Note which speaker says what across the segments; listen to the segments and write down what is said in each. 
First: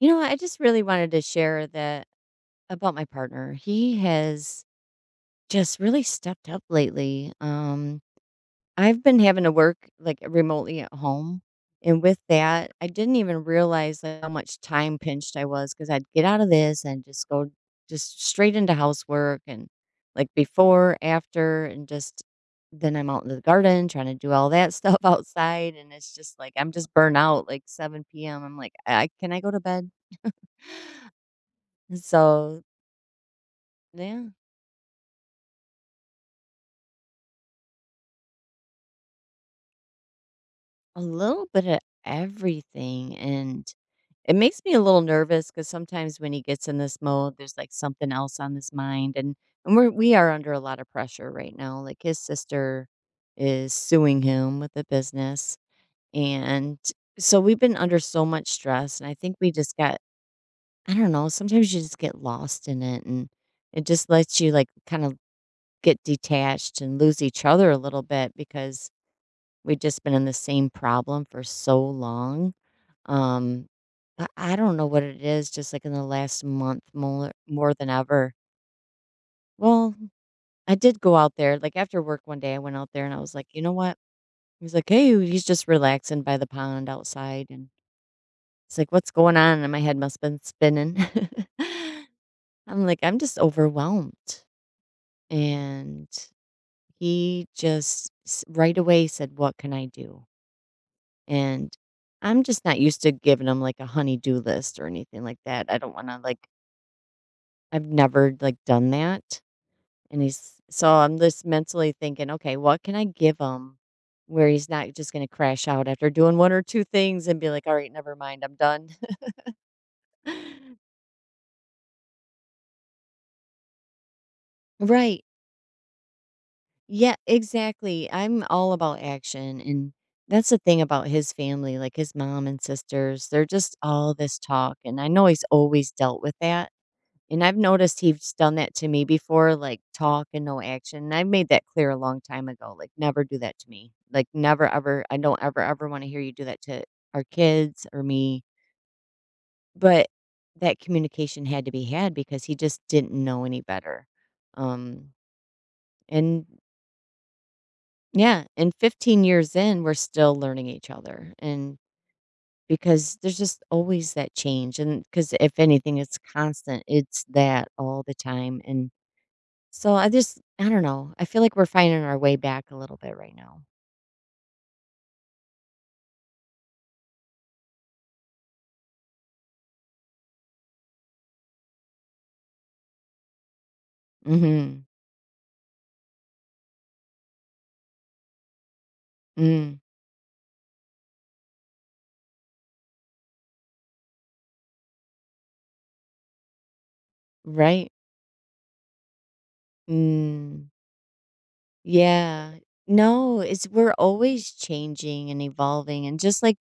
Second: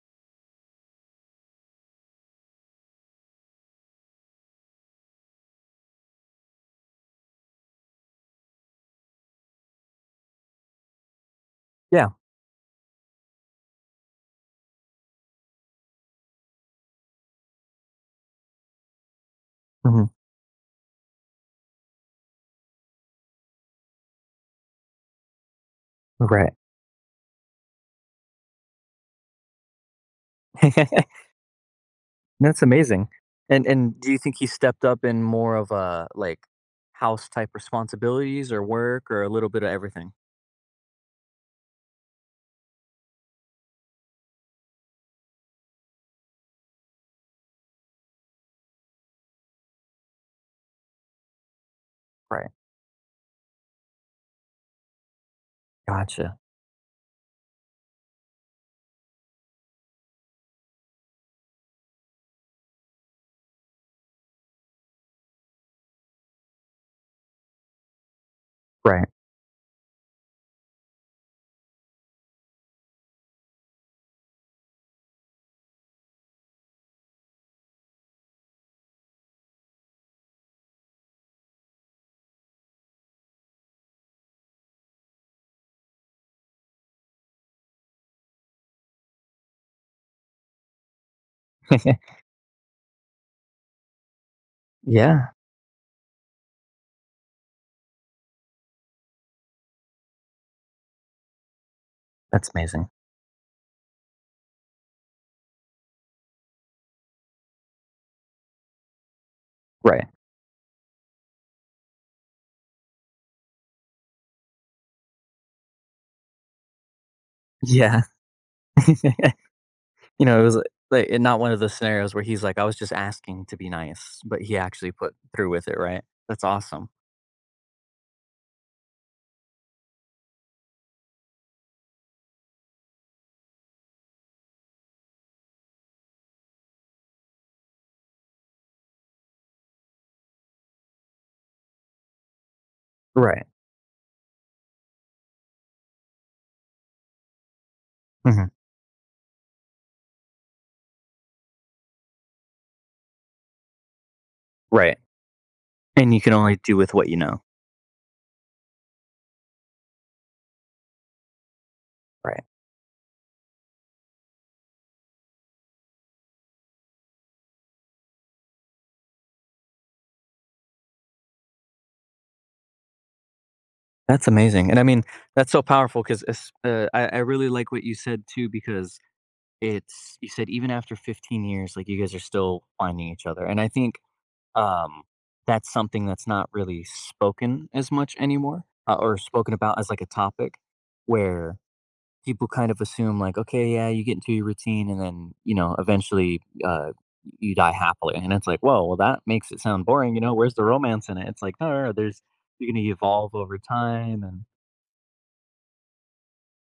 Speaker 1: You know, I just really wanted to share that about my partner. He has just really stepped up lately. I've been having to work like remotely at home. And
Speaker 2: Yeah.
Speaker 1: with that, I didn't even realize like how much time pinched I was, because I'd get out of this and just go just straight into housework and
Speaker 2: Mhm.
Speaker 1: like before, after, and just then I'm out in the garden trying to do all that stuff outside. And it's just like,
Speaker 2: Right.
Speaker 1: I'm just burnt out like 7 p.m. I'm like, I, can I go to bed? So,
Speaker 2: That's amazing. And do you
Speaker 1: yeah,
Speaker 2: think he stepped up in more of a, house type responsibilities or work or a little bit of everything?
Speaker 1: a little bit of everything. And it makes me a little nervous because sometimes when he gets in this mode, there's like something else on his mind. And we are under a lot of pressure right now. Like his
Speaker 2: Right.
Speaker 1: sister is suing him with a business.
Speaker 2: Gotcha.
Speaker 1: And so we've been under so much stress. And I think we just got, I don't know, sometimes you just get lost in it and it just lets you like kind of get detached and lose each other a little bit because
Speaker 2: Right.
Speaker 1: we've just been in the same problem for so long. Um, I don't know what it is, just like in the last month more than ever. Well, I did go out there, like after work one day, I went out there and I was like, you know what? He's like, hey, he's just relaxing by the pond outside. And it's like, what's going on? And my head must have been spinning. I'm like, I'm just overwhelmed.
Speaker 2: Yeah.
Speaker 1: And he just right away said, what can I do? And I'm
Speaker 2: That's
Speaker 1: just not
Speaker 2: amazing.
Speaker 1: used to giving them like a honey-do list or anything like that. I don't want to like I've never like done that.
Speaker 2: Right.
Speaker 1: And he's so I'm just mentally thinking, okay, what can I give him where he's not just going to crash out after doing one or two things and be like, all right,
Speaker 2: Yeah.
Speaker 1: never mind, I'm done.
Speaker 2: You know, it was, and not one of those scenarios where he's like, "I was just asking to be nice," but he actually put
Speaker 1: Right.
Speaker 2: through with it, right? That's awesome.
Speaker 1: Yeah, exactly. I'm all about action. And that's the thing about his family, like his mom and sisters, they're just all this talk. And I know he's always dealt with that. And I've noticed he's done that to me before, like talk and no action, and I made that clear a long time ago, like, "Never do
Speaker 2: Right.
Speaker 1: that to me. Like, never ever, I don't ever, ever wanna hear you do that to our kids or me."
Speaker 2: Mhm.
Speaker 1: But that communication had to be had because he just didn't know any better.
Speaker 2: Right.
Speaker 1: Um,
Speaker 2: And you can
Speaker 1: and
Speaker 2: only do with what you know.
Speaker 1: yeah, and 15 years in, we're still learning each other, and
Speaker 2: Right.
Speaker 1: because there's just always that change, and because if anything, it's constant, it's that all the time. And so I just I don't know. I feel like we're finding our way back a little bit right now.
Speaker 2: That's amazing, and I mean, that's so powerful because I really like what you said too because it's you said even after 15 years, like, you guys are still finding each other, and I think,
Speaker 1: Mhm.
Speaker 2: um, that's something that's not really spoken as much anymore, or spoken about
Speaker 1: Mm.
Speaker 2: as, like, a topic where people kind of assume, like, "Okay, yeah, you get into your routine and then, you know, eventually, you die
Speaker 1: Right?
Speaker 2: happily," and it's like, "Whoa, well, that makes it sound boring, you know, where's the
Speaker 1: Mm.
Speaker 2: romance in it?" It's like, "No, no, no, there's
Speaker 1: Yeah.
Speaker 2: you're gonna evolve
Speaker 1: No,
Speaker 2: over
Speaker 1: it's we're
Speaker 2: time and."
Speaker 1: always changing and evolving and just like,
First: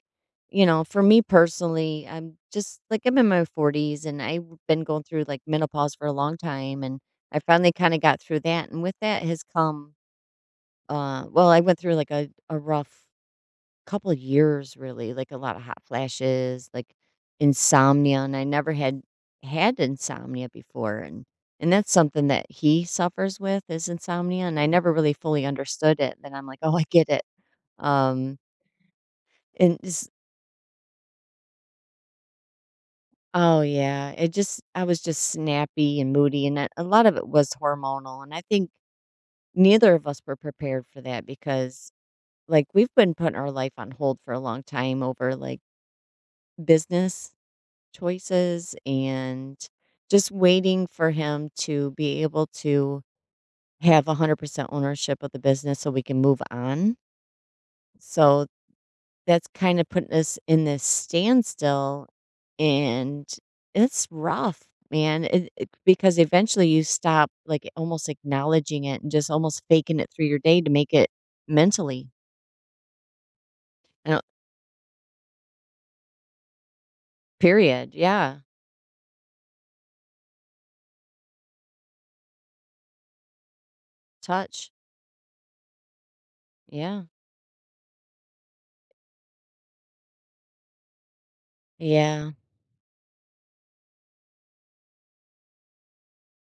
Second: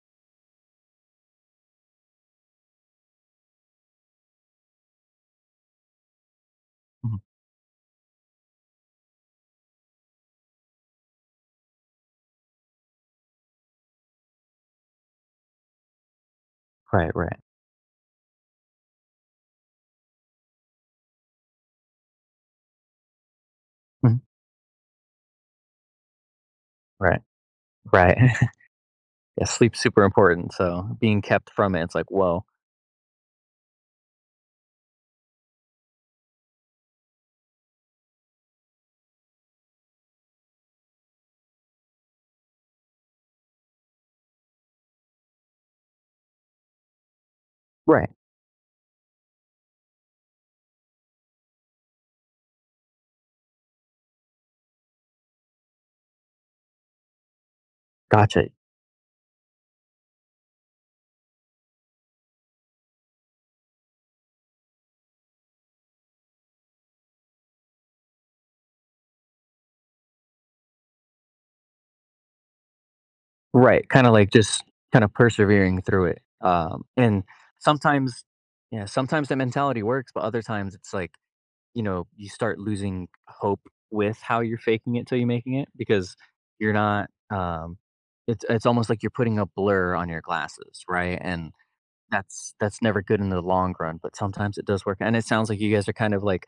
Speaker 1: you know, for me personally, I'm just like I'm in my 40s and I've been going through like menopause for a long time, and
Speaker 2: Mhm.
Speaker 1: I finally kind of got through that, and with that has come well, I went through like a rough couple of years really, like a lot of hot flashes, like
Speaker 2: Right, right.
Speaker 1: insomnia, and I never had had insomnia before, and that's something that he suffers with, is
Speaker 2: Mhm.
Speaker 1: insomnia, and I never really fully understood it. Then I'm like, "Oh, I get it."
Speaker 2: Right, right.
Speaker 1: Um
Speaker 2: Yeah,
Speaker 1: and
Speaker 2: sleep's super
Speaker 1: just,
Speaker 2: important, so being kept from it, it's like, "Whoa."
Speaker 1: oh yeah, it just I was just snappy and moody, and that, a lot of it was hormonal, and I think neither of us were prepared for that, because like we've been putting our life on hold for a long time over like business
Speaker 2: Right.
Speaker 1: choices and just waiting for him to be able to have 100% ownership of the business so we can move on. So
Speaker 2: Gotcha.
Speaker 1: that's kind of putting us in this standstill, and it's rough, man. Because eventually you stop like almost acknowledging it and just almost faking it through your day to make it mentally.
Speaker 2: Right,
Speaker 1: I
Speaker 2: kinda
Speaker 1: don't,
Speaker 2: like just kinda persevering through it, and
Speaker 1: period.
Speaker 2: sometimes
Speaker 1: Yeah.
Speaker 2: yeah, sometimes that mentality works, but other times it's like, you know, you start losing hope with how you're
Speaker 1: Touch.
Speaker 2: faking it till you're making it because you're
Speaker 1: Yeah.
Speaker 2: not, it's almost like you're putting a blur on your glasses, right? And
Speaker 1: Yeah.
Speaker 2: that's never good in the long run, but sometimes it does work, and it sounds like you guys are kind of, like,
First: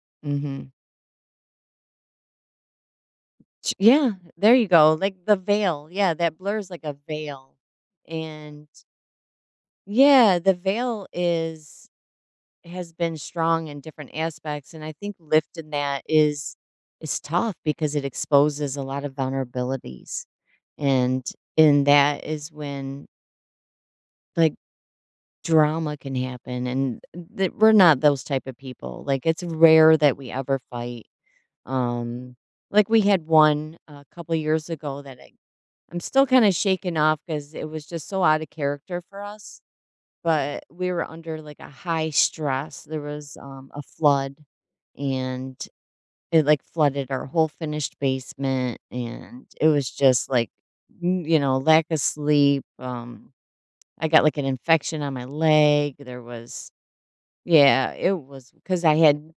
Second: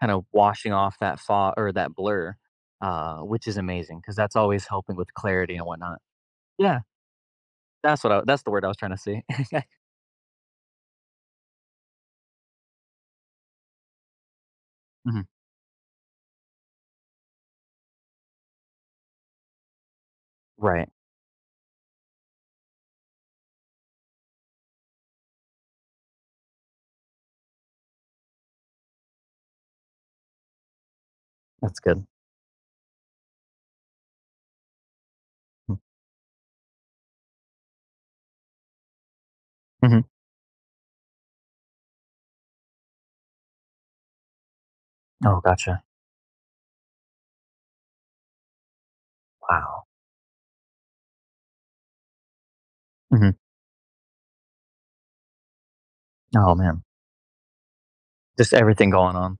Speaker 2: kinda
Speaker 1: Mhm.
Speaker 2: washing off that fog or that blur, which is
Speaker 1: Ch
Speaker 2: amazing
Speaker 1: Yeah,
Speaker 2: because that's
Speaker 1: there you
Speaker 2: always
Speaker 1: go,
Speaker 2: helping with
Speaker 1: like the
Speaker 2: clarity and
Speaker 1: veil,
Speaker 2: whatnot.
Speaker 1: yeah, that blurs
Speaker 2: Yeah,
Speaker 1: like a veil,
Speaker 2: that's what I that's the word
Speaker 1: and
Speaker 2: I was trying to see.
Speaker 1: yeah, the veil is has been strong in different aspects, and I think
Speaker 2: Mhm.
Speaker 1: lifting that is tough because it exposes a lot of vulnerabilities,
Speaker 2: Right.
Speaker 1: and and that is when, like, drama can happen, and th we're not those type of people, like, it's rare that we ever fight.
Speaker 2: That's good.
Speaker 1: um, like, we had one a couple years ago that
Speaker 2: Mm.
Speaker 1: I'm still kinda shaken off because it was just so out of character for us,
Speaker 2: Mhm.
Speaker 1: but we were under, like, a high stress. There was, a flood,
Speaker 2: Oh,
Speaker 1: and
Speaker 2: gotcha.
Speaker 1: it, like, flooded our whole finished basement, and it
Speaker 2: Wow.
Speaker 1: was just, like, n you know, lack of sleep.
Speaker 2: Mhm.
Speaker 1: I got, like, an infection on my leg. There
Speaker 2: Oh,
Speaker 1: was
Speaker 2: man.
Speaker 1: yeah, it was
Speaker 2: Just
Speaker 1: because
Speaker 2: everything
Speaker 1: I
Speaker 2: going
Speaker 1: had
Speaker 2: on.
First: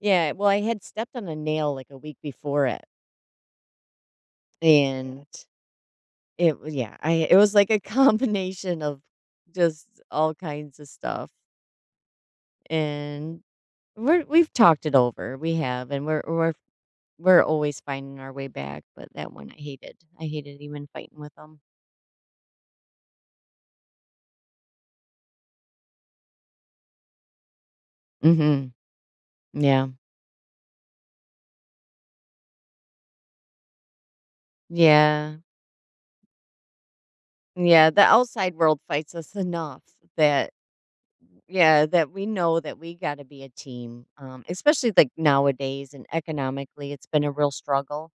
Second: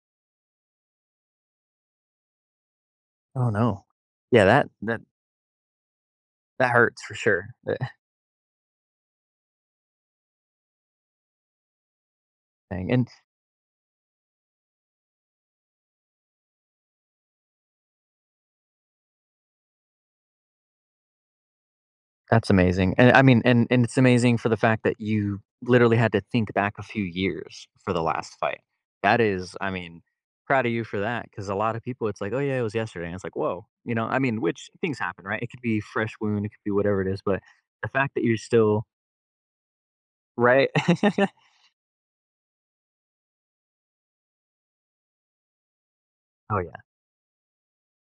Speaker 1: yeah, well, I had stepped on a nail, like, a week before it,
Speaker 2: Oh, no. Yeah, that
Speaker 1: and It w
Speaker 2: that
Speaker 1: yeah,
Speaker 2: hurts
Speaker 1: I
Speaker 2: for
Speaker 1: it
Speaker 2: sure,
Speaker 1: was like a
Speaker 2: that
Speaker 1: combination of just all kinds of stuff,
Speaker 2: thing, and
Speaker 1: and we've talked it over, we have, and we're always finding our way back, but that one I hated. I hated even fighting with him.
Speaker 2: that's amazing, and I mean, and it's amazing for the fact that you literally had to think back a few years for the last fight.
Speaker 1: Mhm.
Speaker 2: That is, I
Speaker 1: Yeah.
Speaker 2: mean, proud of you for that because a lot of people, it's like, oh yeah, it was yesterday, and it's like, whoa, you know, I mean, which things happen,
Speaker 1: Yeah.
Speaker 2: right? It could be fresh wound, it could be whatever it is, but
Speaker 1: Yeah,
Speaker 2: the
Speaker 1: the
Speaker 2: fact that you're
Speaker 1: outside world
Speaker 2: still
Speaker 1: fights us enough that
Speaker 2: right. Oh
Speaker 1: yeah, that we know that we gotta be a team, especially, like, nowadays, and
Speaker 2: yeah,
Speaker 1: economically, it's been a real struggle.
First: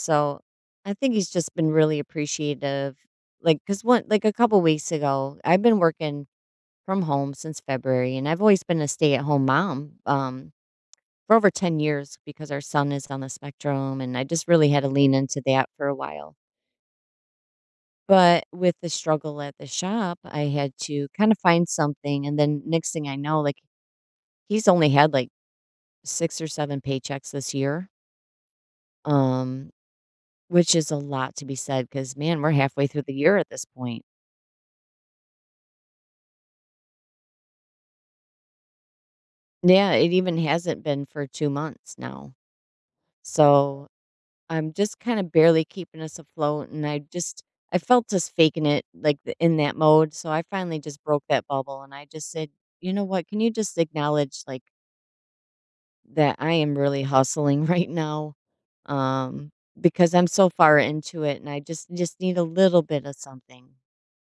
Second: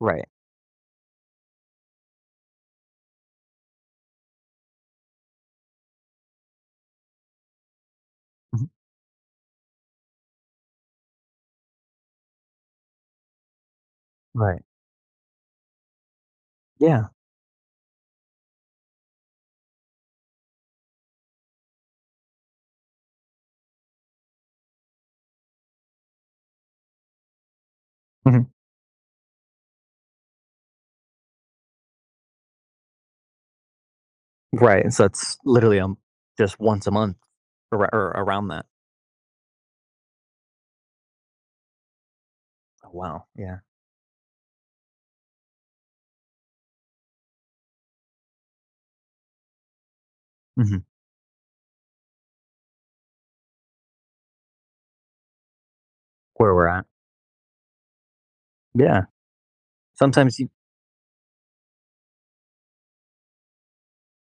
Speaker 2: right.
Speaker 1: I think he's just been really appreciative, like because one like, a couple weeks ago, I've been working from home since February, and I've always
Speaker 2: Mhm.
Speaker 1: been a stay-at-home mom, for over 10 years because our son is on the spectrum, and I just
Speaker 2: Right,
Speaker 1: really had to lean into that for a while.
Speaker 2: yeah.
Speaker 1: But with the struggle at the shop, I had to kinda find something, and then next thing I know, like, he's only had, like, 6 or 7 paychecks this year,
Speaker 2: Mhm.
Speaker 1: um, which is a lot to be said. Because man, we're halfway through the year at this point.
Speaker 2: Right. So it's literally just once a month or around that.
Speaker 1: Yeah, it even hasn't been for 2 months now.
Speaker 2: Oh, wow, yeah.
Speaker 1: So, I'm just kinda barely keeping us afloat, and I just I felt just faking it, like, the in that mode, so I finally
Speaker 2: Hmm.
Speaker 1: just broke that bubble, and I just said, "You know what? Can you just acknowledge, like, that I
Speaker 2: Where we're
Speaker 1: am
Speaker 2: at.
Speaker 1: really hustling right now?"
Speaker 2: Yeah,
Speaker 1: Um, because I'm
Speaker 2: sometimes
Speaker 1: so
Speaker 2: you
Speaker 1: far into it, and I just need a little bit of something.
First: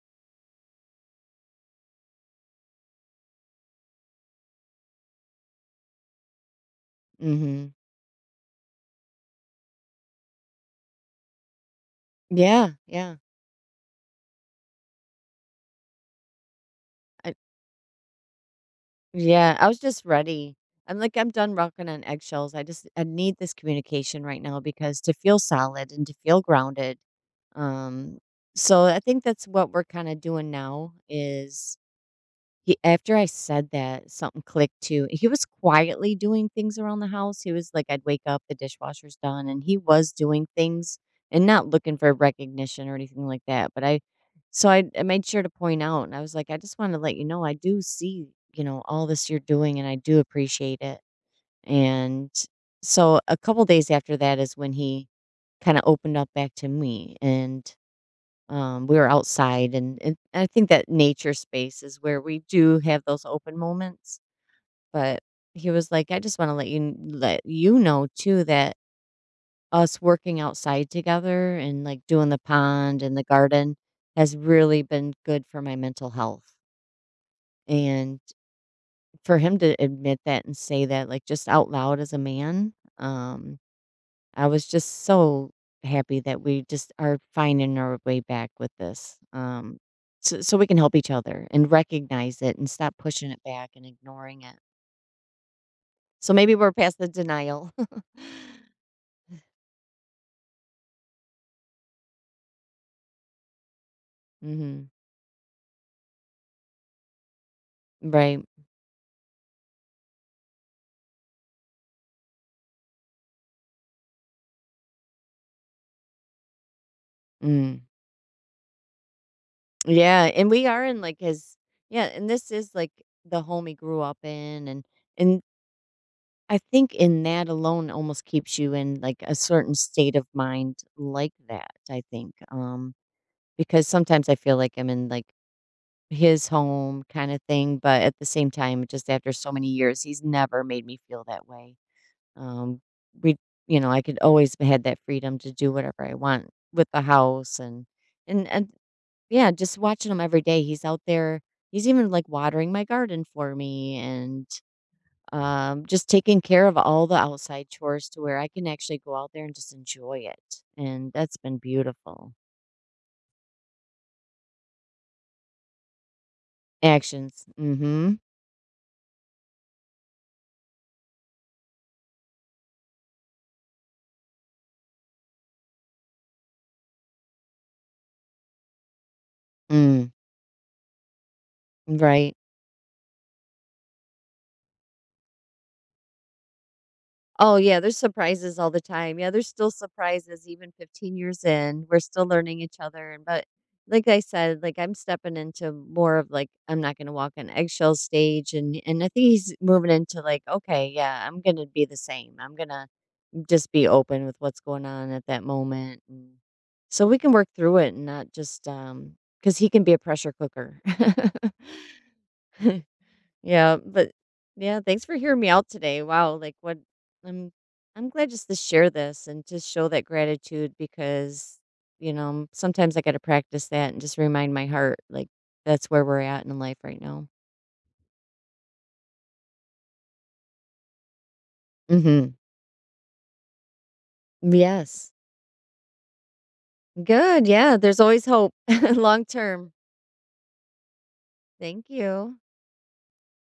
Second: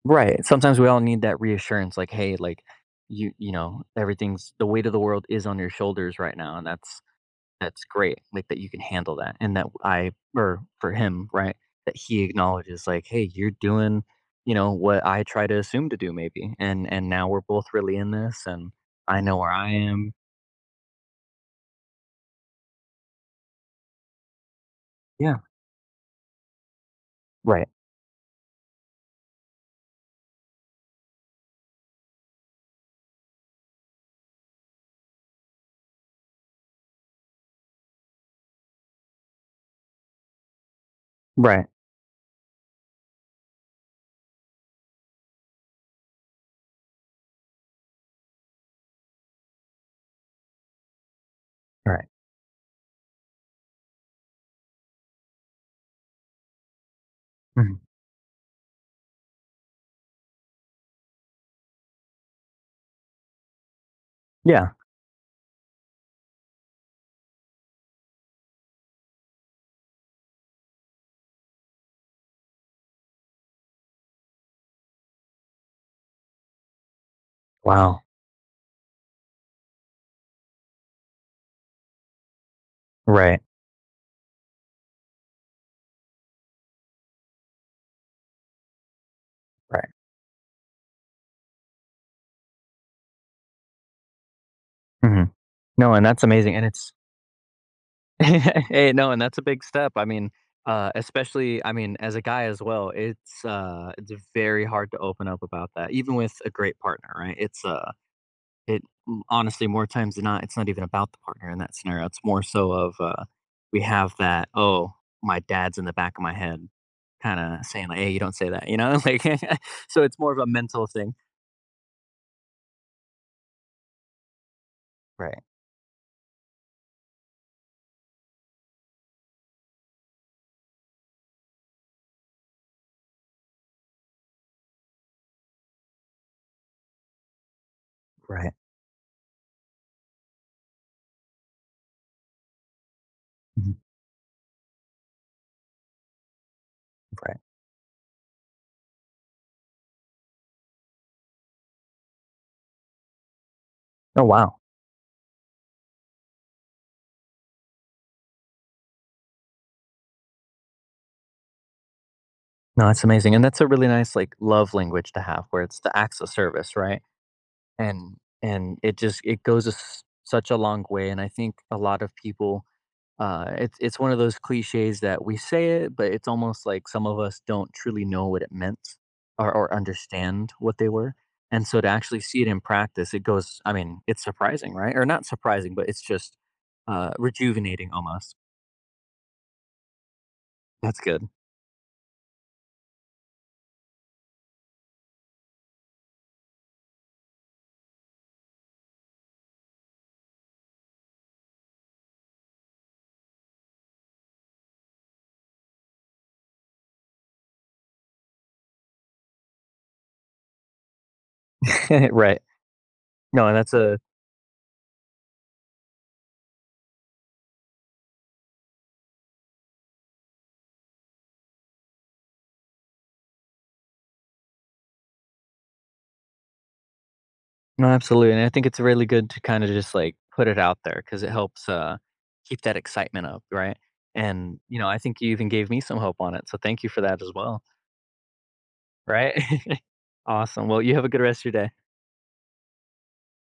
Speaker 2: right. Sometimes we all need that reassurance, like, hey, like you know, everything's the weight of the world is on your shoulders right now, and
Speaker 1: Mhm.
Speaker 2: that's great. Like that you can handle that. And that I or for him, right? That he
Speaker 1: Yeah,
Speaker 2: acknowledges like,
Speaker 1: yeah.
Speaker 2: hey, you're doing, you know, what I try to assume to do maybe. And now
Speaker 1: I
Speaker 2: we're both really in this and I know where
Speaker 1: yeah, I
Speaker 2: I
Speaker 1: was just
Speaker 2: am.
Speaker 1: ready. I'm like, I'm done walking on eggshells. I just I need this communication right now because to
Speaker 2: Yeah.
Speaker 1: feel solid and to feel grounded.
Speaker 2: Right.
Speaker 1: Um, so I think that's what we're kind of doing now is he after I said that, something clicked too. He was quietly doing things around the house. He was like, I'd wake up, the dishwasher's done, and he was doing things and not
Speaker 2: Right.
Speaker 1: looking for recognition or anything like that. So I made sure to point out, and I was like, I just want to let you know, I do see, you know, all this you're doing, and I do appreciate it.
Speaker 2: Right.
Speaker 1: And so a couple days after that is when he kind of opened up back to me, and
Speaker 2: Mhm.
Speaker 1: we were outside, and I think that nature space is where we do have those open moments.
Speaker 2: Yeah.
Speaker 1: But he was like, I just want to let you let you know too that us working outside together and like doing the pond and the garden has really been good for my mental health.
Speaker 2: Wow.
Speaker 1: And for him to admit that and say that like just out loud as a man,
Speaker 2: Right.
Speaker 1: um, I was just so happy that we just are finding our way back with this.
Speaker 2: Right.
Speaker 1: So, so we can help each other and recognize it and stop pushing it back and ignoring it.
Speaker 2: Hmm. No, and that's
Speaker 1: So maybe
Speaker 2: amazing. And
Speaker 1: we're
Speaker 2: it's
Speaker 1: past the denial.
Speaker 2: hey, no, and that's a big step. I mean, especially, I mean, as a guy as well, it's very
Speaker 1: hmm
Speaker 2: hard to open up about that, even with a great partner, right? It's
Speaker 1: Right.
Speaker 2: it m- honestly more times than not, it's not even about the partner in that scenario. It's more so of we have that. Oh, my dad's in the back of my head, kind of
Speaker 1: Mm.
Speaker 2: saying like, "Hey, you don't say that," you know, like. So it's
Speaker 1: Yeah.
Speaker 2: more of a
Speaker 1: And we are
Speaker 2: mental
Speaker 1: in
Speaker 2: thing.
Speaker 1: like his, yeah. And this is like the home he grew up in. And
Speaker 2: Right.
Speaker 1: I think in that alone almost keeps you in like a certain state of mind like that. I think, because sometimes I feel like I'm in like his home kinda thing, but at the same
Speaker 2: Right.
Speaker 1: time, just after so many years, he's never made me feel that way. Um, we
Speaker 2: Mhm.
Speaker 1: you know, I could always had that freedom to do whatever I want with the
Speaker 2: Right.
Speaker 1: house and yeah, just watching him every day, he's out there. He's even, like, watering my garden for me,
Speaker 2: Oh
Speaker 1: and,
Speaker 2: wow.
Speaker 1: just taking care of all the outside chores to where I can actually go out there and just enjoy it, and that's been beautiful.
Speaker 2: No, that's amazing, and that's a really nice like love language to have, where it's the acts of service, right?
Speaker 1: Actions.
Speaker 2: And
Speaker 1: Mhm.
Speaker 2: and it just it goes a s such a long way, and I think a lot of people, it's one of those cliches that we say it, but it's almost like some of us don't truly know what it meant or
Speaker 1: Mm.
Speaker 2: understand what they were. And so to actually
Speaker 1: Right.
Speaker 2: see it in practice, it goes I mean, it's surprising, right? Or not surprising, but it's just,
Speaker 1: Oh, yeah,
Speaker 2: rejuvenating
Speaker 1: there's
Speaker 2: almost.
Speaker 1: surprises all the time. Yeah, there's still surprises even
Speaker 2: That's
Speaker 1: 15
Speaker 2: good.
Speaker 1: years in. We're still learning each other. And but like I said, like I'm stepping into more of like I'm not gonna walk on eggshell stage, and I think he's moving into like, okay, yeah, I'm gonna be the same. I'm gonna just be open with what's going on at that moment. And so we can work through it and not just because he can be a pressure cooker.
Speaker 2: Right. No, and that's
Speaker 1: Yeah,
Speaker 2: a
Speaker 1: but yeah, thanks for hearing me out today. Wow, like what I'm I'm glad just to share this and to show that gratitude because you know, sometimes I got to practice that and just remind my heart like that's where we're at in life right now.
Speaker 2: No, absolutely, and I think it's really good to kinda just, like, put it out there because it helps,
Speaker 1: Mhm.
Speaker 2: keep that excitement up, right? And, you know, I
Speaker 1: Yes.
Speaker 2: think you even gave me some hope on it, so thank you for that as
Speaker 1: Good.
Speaker 2: well,
Speaker 1: Yeah, there's always hope long
Speaker 2: right?
Speaker 1: term.
Speaker 2: Awesome, well, you have a good rest of your day.
Speaker 1: Thank you.